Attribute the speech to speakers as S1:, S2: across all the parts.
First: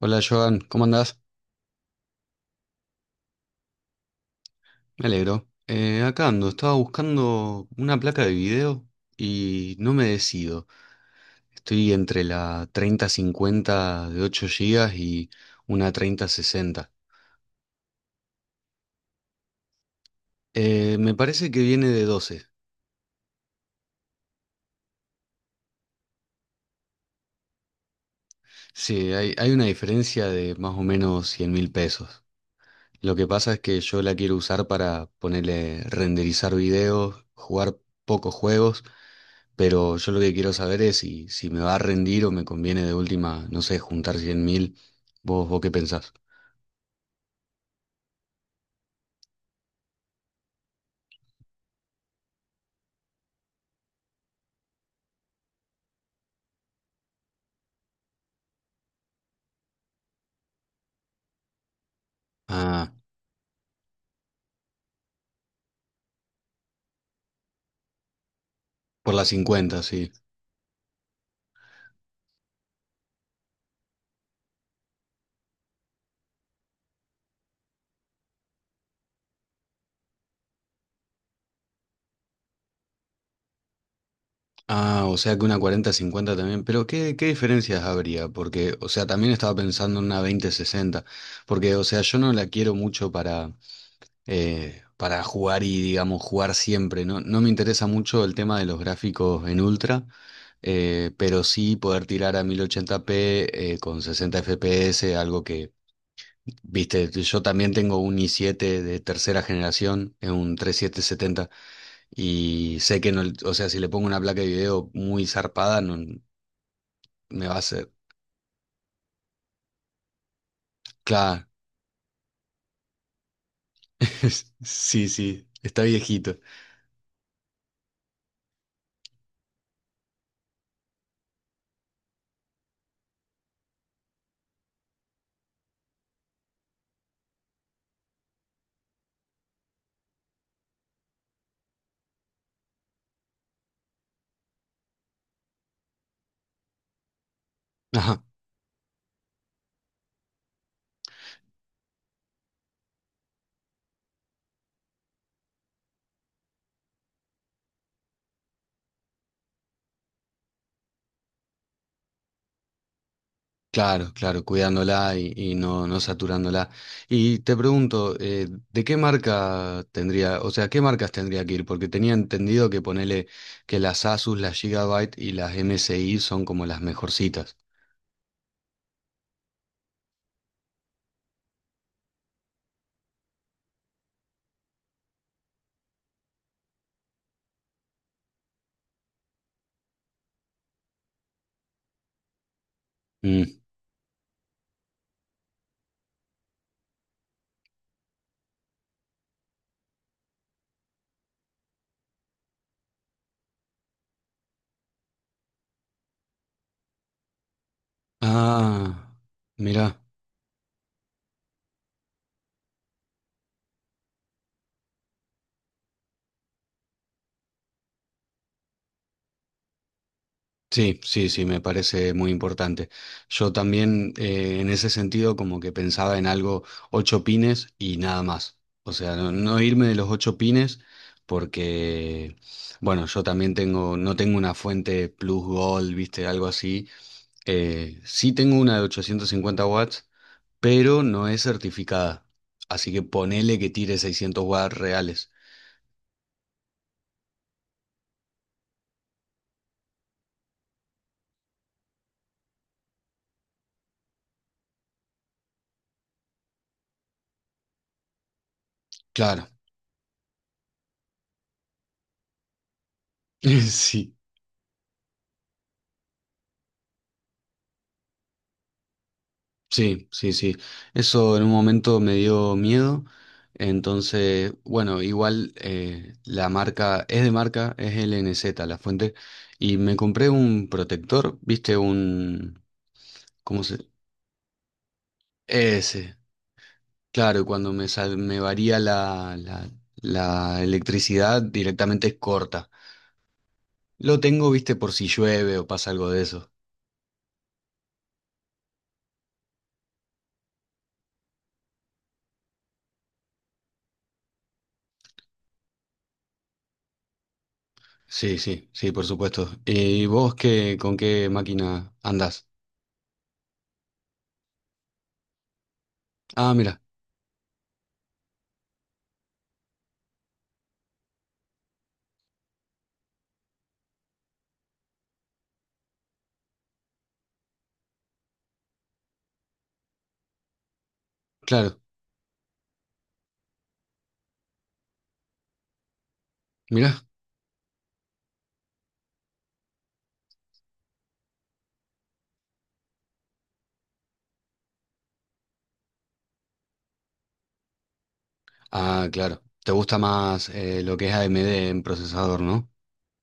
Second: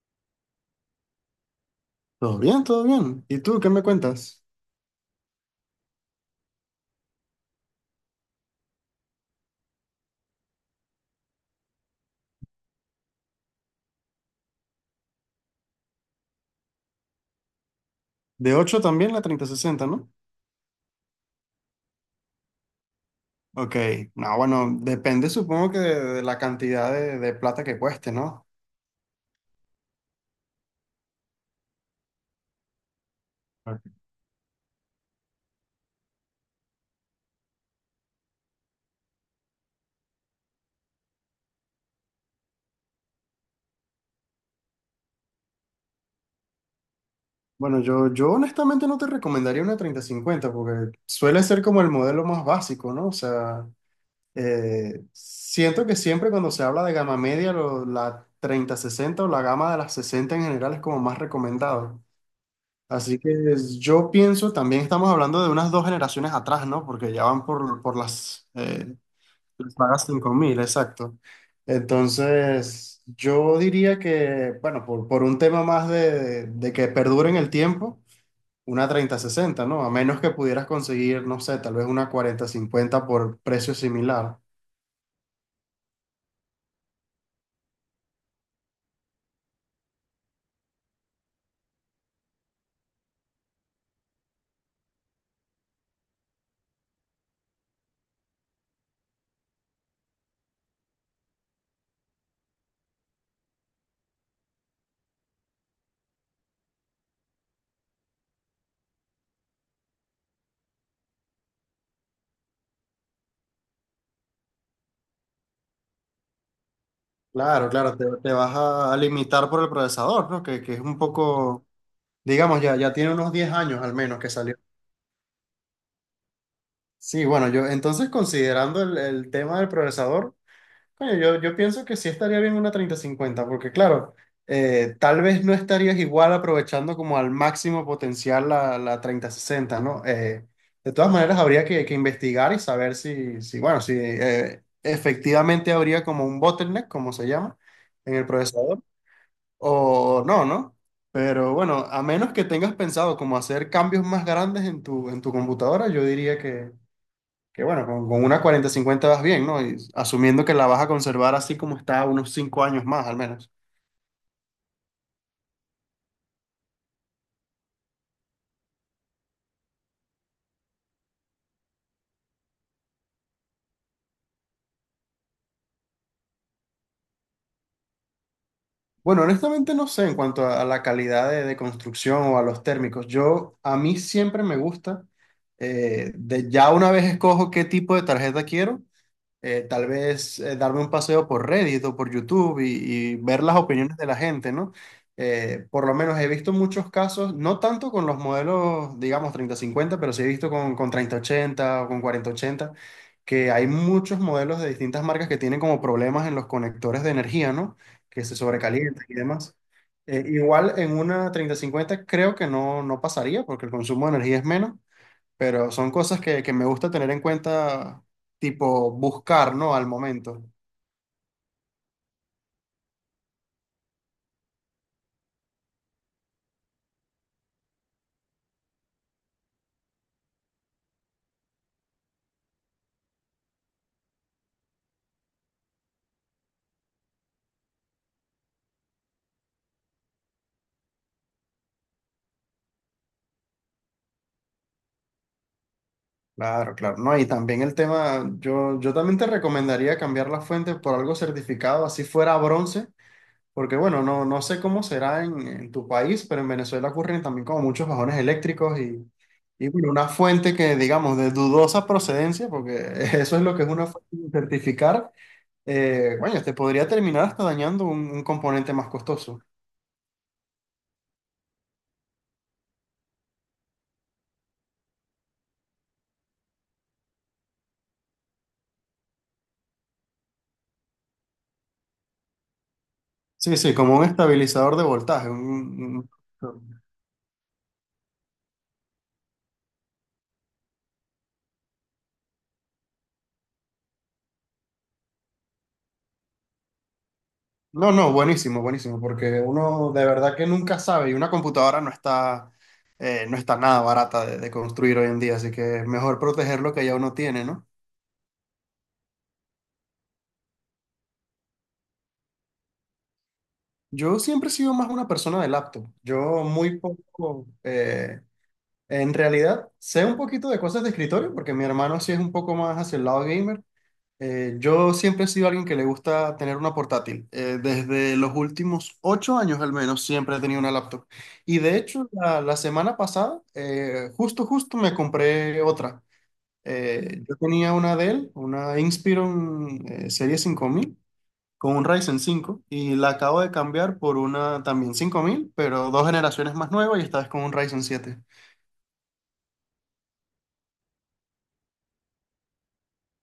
S1: Hola Joan, ¿cómo andás?
S2: Todo bien, todo bien. ¿Y tú qué me cuentas?
S1: Me alegro. Acá ando, estaba buscando una placa de video y no me decido. Estoy entre la treinta-cincuenta de 8 gigas y una 3060.
S2: De 8 también la treinta sesenta, ¿no?
S1: Me parece que viene de 12.
S2: Ok. No, bueno, depende supongo que de la cantidad de plata que cueste, ¿no?
S1: Sí, hay una diferencia de más o menos 100.000 pesos. Lo que pasa es que
S2: Ok.
S1: yo la quiero usar para ponerle renderizar videos, jugar pocos juegos. Pero yo lo que quiero saber es si me va a rendir o me conviene de última, no sé, juntar 100.000. ¿Vos qué pensás?
S2: Bueno, yo honestamente no te recomendaría una treinta cincuenta, porque suele ser como el modelo más básico, ¿no? O sea, siento que siempre cuando se habla de gama media, la treinta sesenta o la gama de las 60 en general es como más recomendado.
S1: Ah,
S2: Así que yo pienso, también estamos hablando de unas dos generaciones atrás, ¿no? Porque ya van por las eh,
S1: por las
S2: las
S1: cincuenta
S2: sagas
S1: sí.
S2: 5000, exacto. Entonces, yo diría que, bueno, por un tema más de que perdure en el tiempo, una treinta sesenta, ¿no? A menos que pudieras conseguir, no sé, tal vez una cuarenta cincuenta por precio similar.
S1: Ah, o sea que una cuarenta cincuenta también. Pero ¿qué diferencias habría? Porque, o sea, también estaba pensando en una veinte sesenta. Porque, o sea, yo no la quiero mucho para jugar y, digamos, jugar siempre. No, no me interesa mucho el tema de los gráficos en ultra. Pero sí poder tirar a 1080p con 60 FPS, algo que... Viste, yo también tengo un i7 de tercera generación, es un 3770, y sé que no, o sea, si le pongo una placa de video muy zarpada, no me va a
S2: Claro,
S1: hacer.
S2: claro, te vas a limitar por el procesador, ¿no? Que es un
S1: Claro,
S2: poco, digamos, ya tiene unos 10 años al menos que salió.
S1: sí, sí, está viejito.
S2: Sí, bueno, yo entonces considerando el tema del procesador, coño, yo pienso que sí estaría bien una treinta cincuenta, porque claro, tal vez no estarías igual aprovechando como al máximo potencial la treinta sesenta, ¿no? De todas maneras, habría que investigar y saber si bueno, si efectivamente habría como un bottleneck, como se llama, en
S1: Ajá,
S2: el procesador, o no, ¿no? Pero bueno, a menos que tengas pensado como hacer cambios más grandes en tu computadora, yo diría que bueno, con una cuarenta cincuenta vas bien, ¿no? Y asumiendo que la vas a conservar así como está unos 5 años más al menos.
S1: claro, claro, cuidándola y, no saturándola. Y te pregunto, ¿de qué marca tendría, o sea, qué marcas tendría que ir? Porque tenía entendido que ponele que las Asus, las Gigabyte y las MSI son como las mejorcitas.
S2: Bueno, honestamente no sé en cuanto a la calidad de construcción o a los térmicos. A mí siempre me gusta, de ya una vez escojo qué tipo de tarjeta quiero, tal vez darme un paseo por Reddit o por YouTube y ver las opiniones de la gente, ¿no? Por lo menos he visto muchos casos, no tanto con los modelos, digamos, treinta cincuenta, pero sí he visto con treinta ochenta o con cuarenta ochenta que hay muchos modelos de distintas marcas que tienen como problemas en los conectores de energía, ¿no? Que se sobrecalientan
S1: Ah,
S2: y demás.
S1: mira,
S2: Igual en una treinta cincuenta creo que no pasaría porque el consumo de energía es menos. Pero son cosas que me gusta tener en cuenta, tipo buscar, ¿no? Al momento.
S1: sí, sí, sí, me parece muy importante. Yo también en ese sentido como que pensaba en algo ocho pines y nada más. O sea, no irme de los ocho pines porque, bueno, yo también tengo, no tengo una fuente plus gold, viste, algo así. Sí tengo una de 850 watts, pero no es certificada. Así que ponele que tire 600 watts reales.
S2: Claro, claro, ¿no? Y también el tema, yo también te recomendaría cambiar la fuente por algo certificado, así fuera bronce, porque bueno, no sé cómo será en tu país, pero en Venezuela ocurren también como muchos bajones eléctricos y,
S1: Claro,
S2: y bueno, una fuente que digamos de dudosa procedencia, porque eso es lo que es una fuente
S1: sí.
S2: sin certificar, bueno, te podría terminar hasta dañando un componente más costoso.
S1: Sí, sí, sí. Eso en un momento me dio miedo. Entonces, bueno, igual la marca es de marca, es LNZ la fuente. Y me compré un protector, ¿viste? Un...
S2: Sí,
S1: ¿Cómo
S2: sí,
S1: se...?
S2: como un estabilizador de voltaje.
S1: Ese.
S2: Un-
S1: Claro, y cuando me, me varía la electricidad directamente es corta. Lo tengo, ¿viste? Por si llueve o pasa algo de eso.
S2: No, no, buenísimo, buenísimo, porque uno de verdad que nunca sabe y una computadora no está, no está nada barata de construir hoy en día, así que es mejor proteger lo que ya uno tiene, ¿no?
S1: Sí, sí, sí, por supuesto. ¿Y vos qué, con qué máquina andás?
S2: Yo siempre he sido más una persona de laptop. Yo
S1: Ah,
S2: muy
S1: mira,
S2: poco, en realidad, sé un poquito de cosas de escritorio, porque mi hermano sí es un poco más hacia el lado gamer. Yo siempre he sido alguien que le gusta tener una portátil. Desde los últimos 8 años al menos siempre he tenido una laptop. Y de
S1: claro.
S2: hecho, la semana pasada, justo me compré otra.
S1: Mira.
S2: Yo tenía una Dell, una Inspiron Serie 5000 con un Ryzen 5 y la acabo de cambiar por una también 5000 pero dos generaciones más nueva y esta vez con un Ryzen 7.
S1: Ah, claro. Te gusta más lo que es AMD en procesador, ¿no?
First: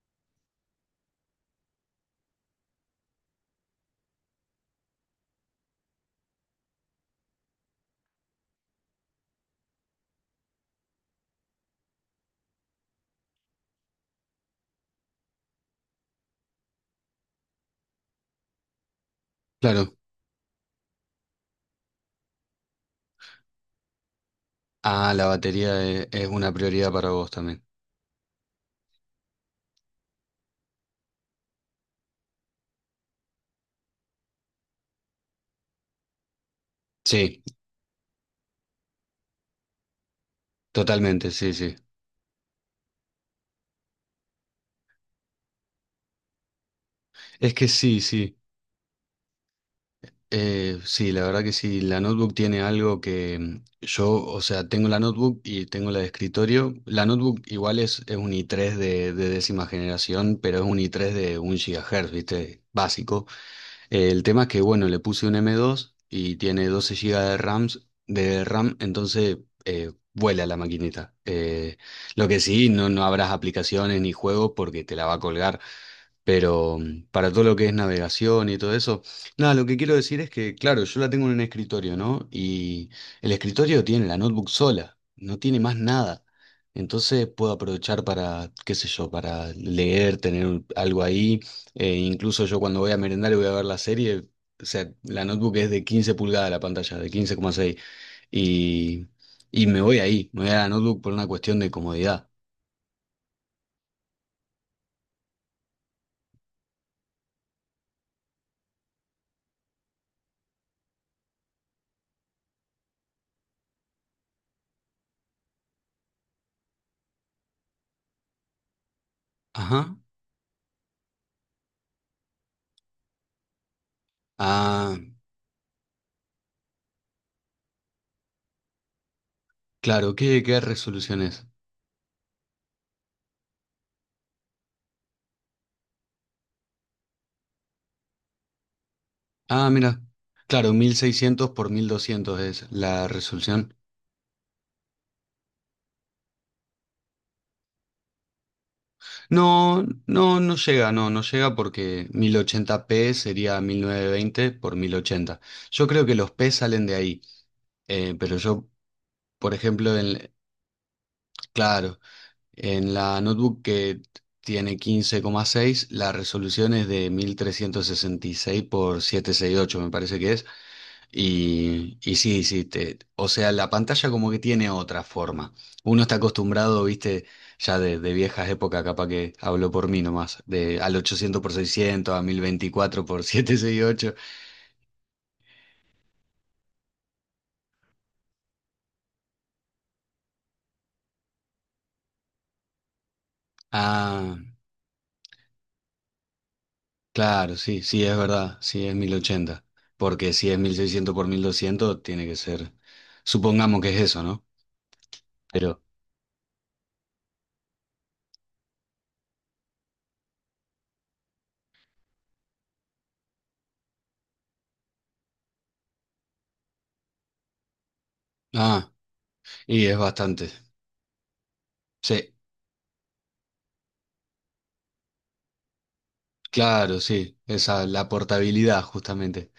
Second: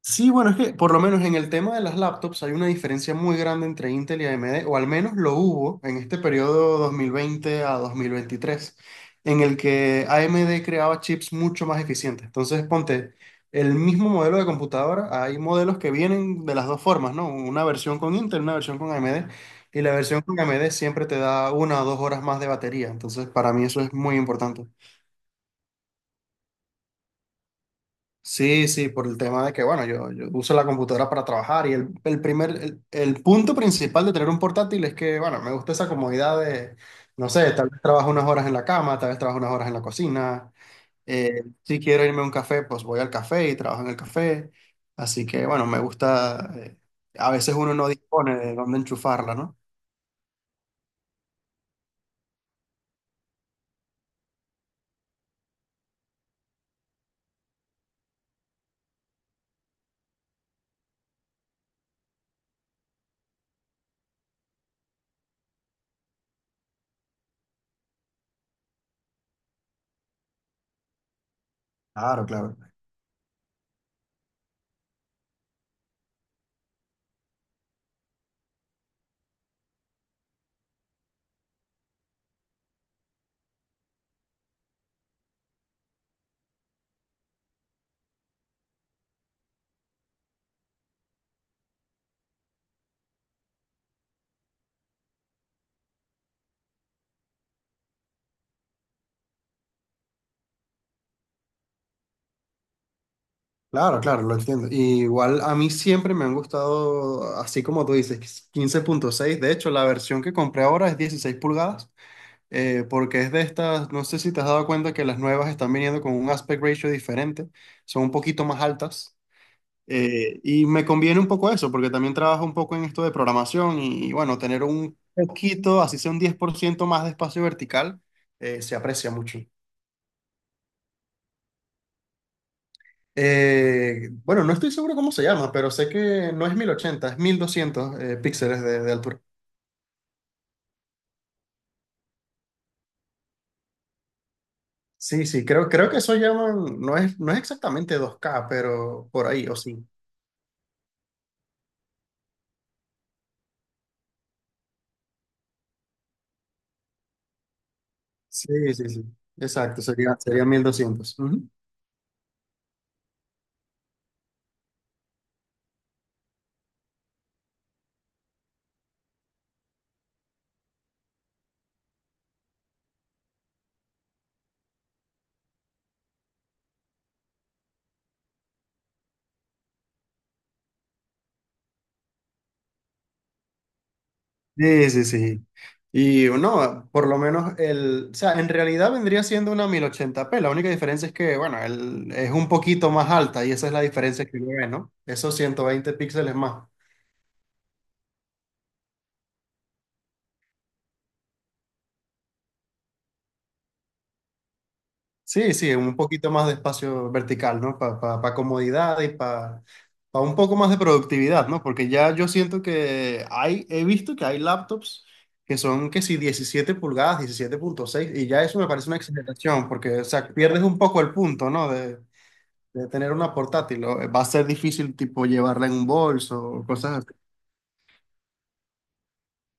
S2: Sí, bueno, es que por lo menos en el tema de las laptops hay una diferencia muy grande entre Intel y AMD, o al menos lo hubo en este periodo 2020 a 2023, en el que AMD creaba chips mucho más eficientes. Entonces, ponte, el mismo modelo de computadora, hay modelos que vienen de las dos formas, ¿no? Una versión con Intel, una versión con AMD, y la
S1: Claro.
S2: versión con AMD siempre te da 1 o 2 horas más de batería. Entonces, para mí eso es muy importante.
S1: Ah, la batería es una prioridad para vos también.
S2: Sí, sí, por el tema de que, bueno, yo uso la computadora para trabajar y el punto principal de tener un portátil es que, bueno, me gusta esa comodidad de, no
S1: Sí,
S2: sé, tal vez trabajo unas horas en la cama, tal vez trabajo unas horas en la cocina,
S1: totalmente, sí, sí.
S2: si quiero irme a un café, pues voy al café y trabajo en el café, así que, bueno, me gusta, a veces
S1: Es que
S2: uno no
S1: sí, sí.
S2: dispone de dónde enchufarla, ¿no?
S1: Sí, la verdad que sí. La notebook tiene algo que yo, o sea, tengo la notebook y tengo la de escritorio. La notebook igual es un i3 de décima generación, pero es un i3 de un GHz, ¿viste? Básico. El tema es que, bueno, le puse un M2 y tiene 12 GB de RAMs, de RAM, entonces vuela la maquinita.
S2: Claro,
S1: Lo que
S2: claro.
S1: sí, no habrás aplicaciones ni juegos porque te la va a colgar. Pero, para todo lo que es navegación y todo eso, nada, lo que quiero decir es que, claro, yo la tengo en un escritorio, ¿no? Y el escritorio tiene la notebook sola, no tiene más nada. Entonces puedo aprovechar para, qué sé yo, para leer, tener algo ahí. Incluso yo cuando voy a merendar y voy a ver la serie, o sea, la notebook es de 15 pulgadas la pantalla, de 15,6. Y, y me voy ahí, me voy a la notebook por una cuestión de comodidad.
S2: Claro, claro, lo entiendo. Y igual a mí siempre me han gustado, así como tú dices, 15,6. De hecho, la versión que compré ahora es 16 pulgadas, porque es de estas, no sé si te has dado cuenta que las nuevas están viniendo con un aspect ratio diferente, son un poquito más altas.
S1: Ajá.
S2: Y me conviene un poco eso, porque también trabajo un poco en esto de programación y bueno, tener
S1: Ah,
S2: un poquito, así sea un 10% más de espacio vertical, se aprecia mucho.
S1: claro, ¿qué resolución es?
S2: Bueno, no estoy seguro cómo se llama, pero sé que no es 1080, es 1200 píxeles de altura.
S1: Ah, mira. Claro, 1600 por 1200 es la resolución.
S2: Sí, sí, creo que eso llaman, no es exactamente 2K pero por ahí, o
S1: No,
S2: sí.
S1: no, no llega, no, no llega porque 1080p sería 1920 por 1080. Yo creo que los P salen de ahí, eh, pero yo,
S2: Sí, sí, sí.
S1: por
S2: Exacto,
S1: ejemplo,
S2: sería, sería 1200. Ujú.
S1: claro, en la notebook que tiene 15,6, la resolución es de 1366 por 768, me parece que es. Y sí, sí, o sea, la pantalla como que tiene otra forma. Uno está acostumbrado, viste, ya de viejas épocas, capaz que hablo por mí nomás, de al 800 por 600 a 1024 por 768.
S2: Sí, sí, sí. Y no, por lo menos o sea, en realidad vendría siendo una 1080p La única diferencia es que, bueno, es un poquito más alta y esa es la diferencia
S1: Ah,
S2: que uno ve, ¿no? Esos 120 píxeles más.
S1: claro, sí, sí, es verdad, sí, es 1080. Porque si es 1600 por 1200 tiene que ser, supongamos que es eso, ¿no?
S2: Sí, sí,
S1: Pero,
S2: un poquito más de espacio vertical, ¿no? Para comodidad y para un poco más de productividad, ¿no? Porque ya yo siento que he visto que hay laptops que son que si 17 pulgadas, 17,6 y ya eso me parece
S1: ah,
S2: una exageración,
S1: y es
S2: porque, o sea,
S1: bastante.
S2: pierdes un poco el punto, ¿no? De,
S1: Sí,
S2: de tener una portátil, o va a ser difícil, tipo, llevarla en un bolso o cosas
S1: claro,
S2: así.
S1: sí, esa, la portabilidad justamente.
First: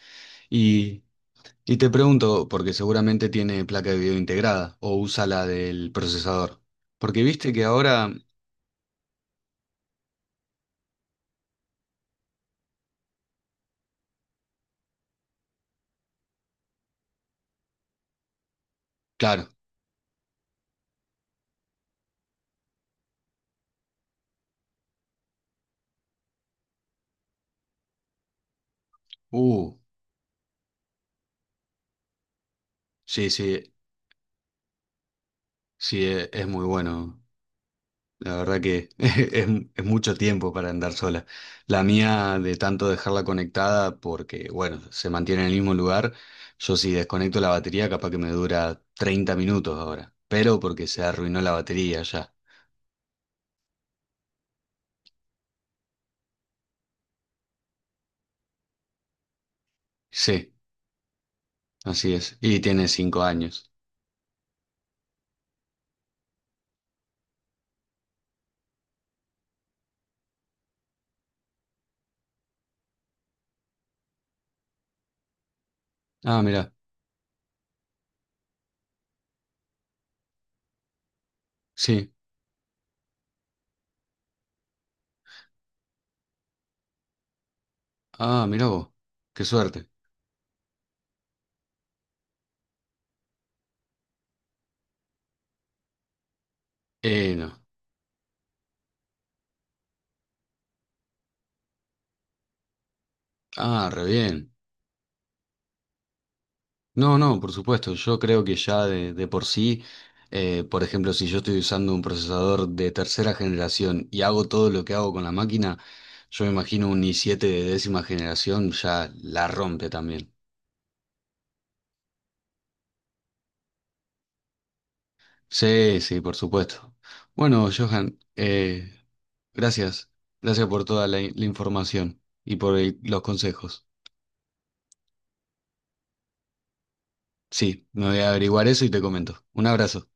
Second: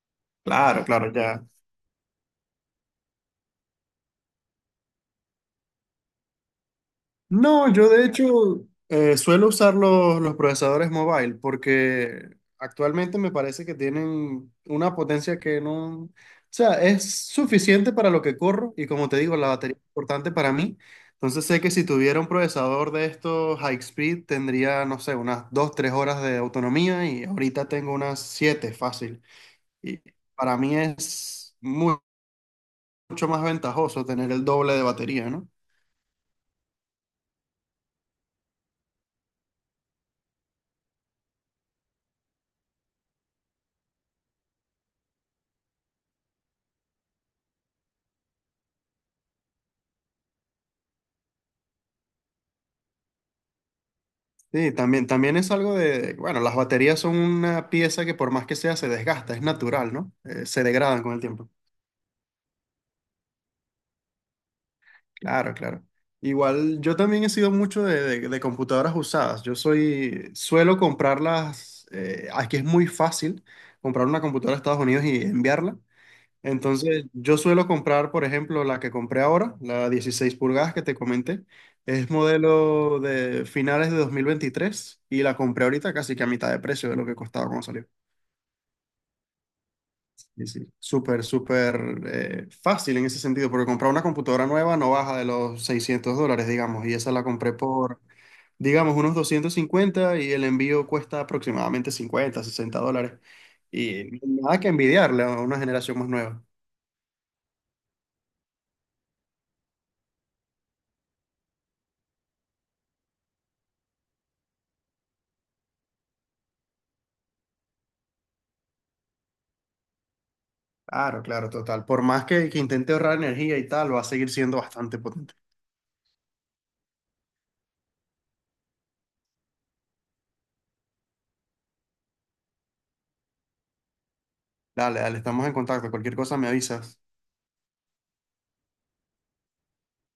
S2: Claro,
S1: Y,
S2: claro, ya.
S1: y te pregunto, porque seguramente tiene placa de video integrada o usa la del procesador. Porque viste que
S2: No, yo de
S1: ahora,
S2: hecho suelo usar los procesadores mobile porque actualmente me parece que tienen una potencia que no, o sea, es suficiente para lo que corro y como te digo,
S1: claro,
S2: la batería es importante para mí. Entonces sé que si tuviera un procesador de estos high speed tendría, no sé, unas 2 3 horas de autonomía y ahorita tengo unas 7 fácil.
S1: uh,
S2: Y para mí es mucho
S1: sí,
S2: más
S1: sí,
S2: ventajoso tener el doble de batería, ¿no?
S1: sí, es muy bueno. La verdad que es mucho tiempo para andar sola. La mía, de tanto dejarla conectada, porque, bueno, se mantiene en el mismo lugar, yo si desconecto la batería, capaz que me dura 30 minutos ahora. Pero porque se arruinó la batería ya.
S2: Sí, también es algo de, bueno, las baterías son una pieza que por más que sea se desgasta, es natural, ¿no?
S1: Sí,
S2: Se degradan con el tiempo.
S1: así es. Y tiene 5 años.
S2: Claro, claro. Igual yo también he sido mucho de computadoras usadas. Suelo comprarlas, aquí es muy fácil comprar una computadora de Estados Unidos y enviarla.
S1: Ah, mira,
S2: Entonces, yo suelo comprar, por ejemplo, la que compré ahora, la 16 pulgadas que te comenté. Es
S1: sí.
S2: modelo de finales de 2023 y la compré ahorita casi que a mitad de precio de lo que costaba cuando salió.
S1: Ah, mirá vos, qué suerte.
S2: Sí, sí. Súper, súper fácil en ese sentido, porque comprar una computadora nueva no baja de los $600, digamos, y esa la compré
S1: No.
S2: por, digamos, unos 250 y el envío cuesta aproximadamente 50 60 dólares.
S1: Ah, re
S2: Y
S1: bien.
S2: nada que envidiarle a una generación más nueva.
S1: No, no, por supuesto, yo creo que ya de por sí, por ejemplo, si yo estoy usando un procesador de tercera generación y hago todo lo que hago con la máquina, yo me imagino un i siete de décima generación ya la rompe también.
S2: Claro, claro, total. Por más que intente ahorrar energía y tal, va a seguir siendo bastante potente.
S1: Sí, sí, por supuesto. Bueno, Johan, gracias. Gracias por toda la, la información y por los consejos.
S2: Dale, dale, estamos en contacto. Cualquier cosa me avisas.
S1: Sí, me voy a averiguar eso y te comento. Un abrazo.